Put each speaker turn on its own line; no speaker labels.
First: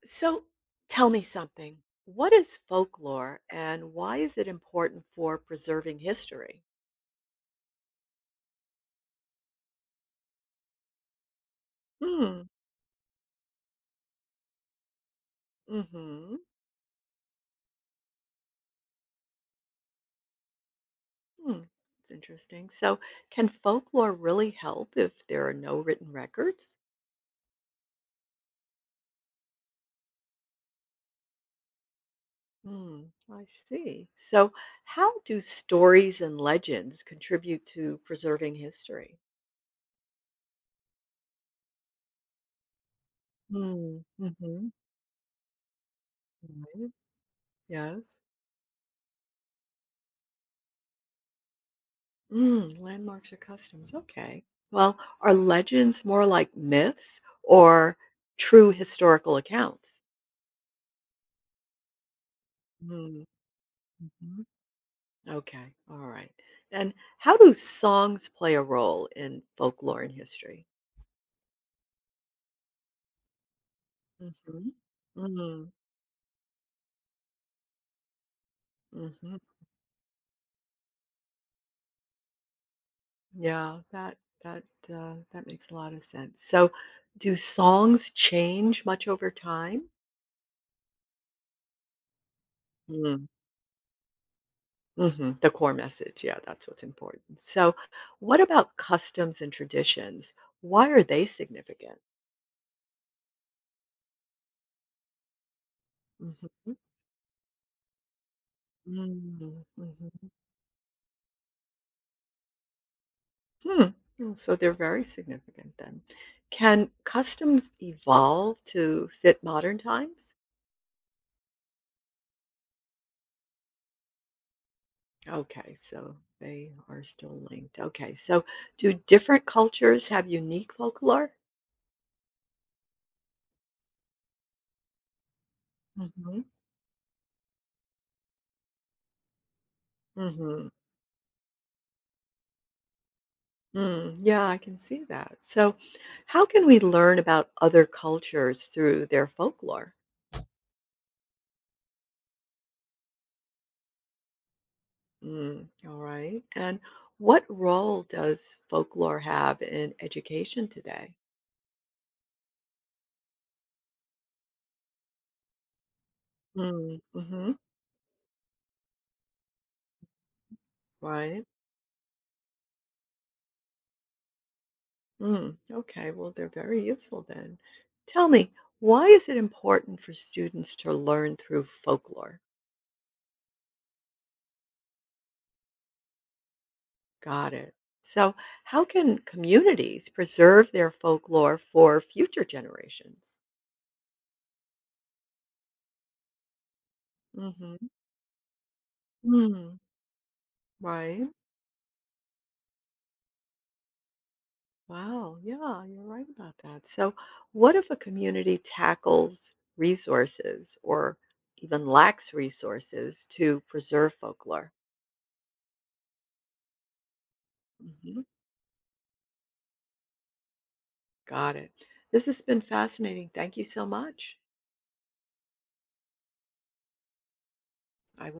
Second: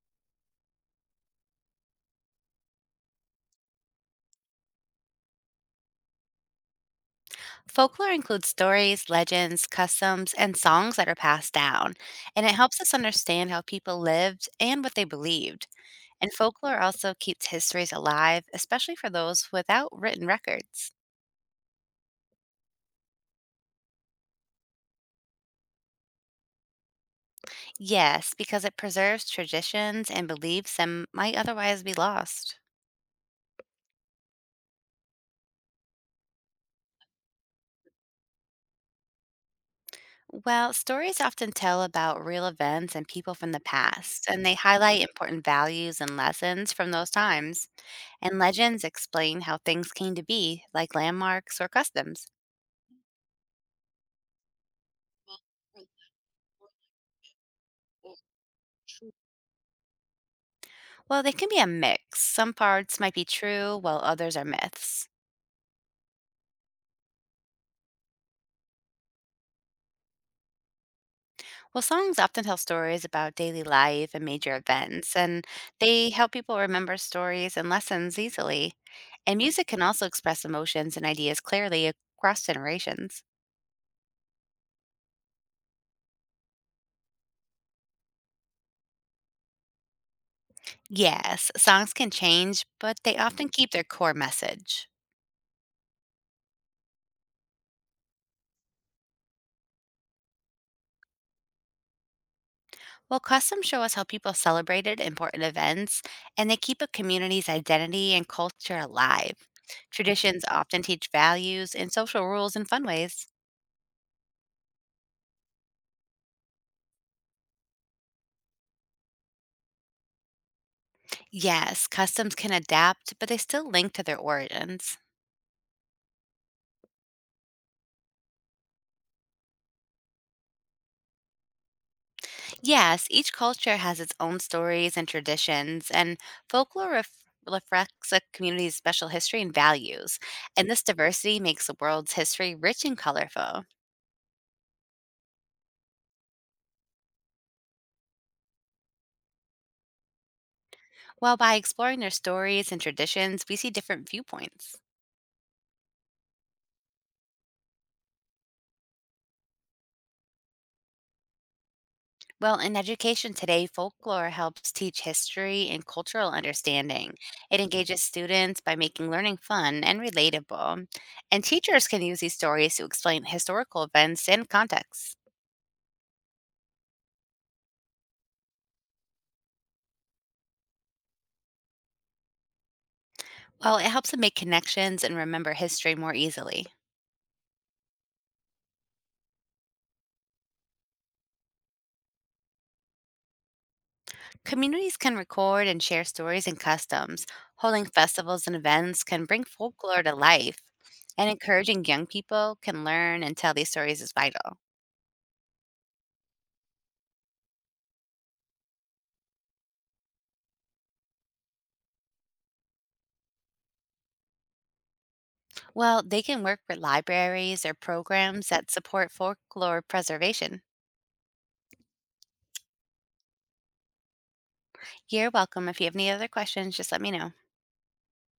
So tell me something. What is folklore and why is it important for preserving history?
Folklore includes stories, legends, customs, and songs that are passed down,
Hmm.
and it helps us understand how people lived and what they believed. And
Mm-hmm.
folklore also keeps histories alive, especially for those without written records.
Hmm. It's interesting. So can folklore really help if there are no written records?
Yes, because it preserves traditions and beliefs that might otherwise be lost.
Hmm, I see. So how do stories and legends contribute to preserving history?
Well, stories often tell about real events and people from the
Hmm.
past, and they
Mm-hmm.
highlight important values and lessons from those times.
Yes.
And legends explain how things came to be, like landmarks or customs.
Landmarks or customs. Okay. Well, are legends more like myths or true historical accounts?
Well, they can be a mix. Some parts might be
Mm,
true, while others are
mhm.
myths.
Okay. All right. And how do songs play a role in folklore and history?
Well, songs often tell stories about daily life and major
Mm-hmm.
events, and
Mm,
they help people remember stories and lessons easily. And
hmm.
music can also express emotions and ideas clearly across generations.
Yeah, that that makes a lot of sense. So, do songs change much over time?
Yes, songs can change, but they often keep their core message.
Mhm, the core message, yeah, that's what's important. So, what about customs and traditions? Why are they significant?
Well, customs show us how people celebrated important events, and they
Mhm,
keep a community's identity and culture alive.
mm, mhm.
Traditions often teach values and social rules in fun ways.
Hmm, oh, so they're very significant then. Can customs evolve to fit modern times?
Yes, customs can adapt, but they still link to their origins.
Okay, so they are still linked. Okay, so do different cultures have unique folklore?
Yes, each culture has its own stories and traditions, and
Hmm.
folklore ref- reflects a community's special history and values. And
Hmm.
this diversity makes the world's history rich and colorful.
Mm, yeah, I can see that. So, how can we learn about other cultures through their folklore?
While by exploring their stories and traditions, we see different viewpoints.
All right. And what role does folklore have in education today?
Well, in education today, folklore helps teach history and cultural
Mm,
understanding.
hmm.
It engages students by making learning fun and relatable. And
Right.
teachers can use these stories to explain historical events and contexts.
Mm, okay. Well, they're very useful then. Tell me, why is it important for students to learn through folklore?
Well, it helps them make connections and remember history more easily.
Got it. So, how can communities preserve their folklore for future generations?
Communities can record and share stories and customs. Holding
Mm-hmm.
festivals and events can bring
Mm.
folklore to life.
Right.
And encouraging young people can learn and tell these stories is vital.
Wow. Yeah, you're right about that. So, what if a community tackles resources or even lacks resources to preserve folklore?
Well, they can work with libraries or
Hmm.
programs that support folklore preservation.
Got it. This has been fascinating. Thank you so much.
You're welcome. If you have any other questions, just let me know.
I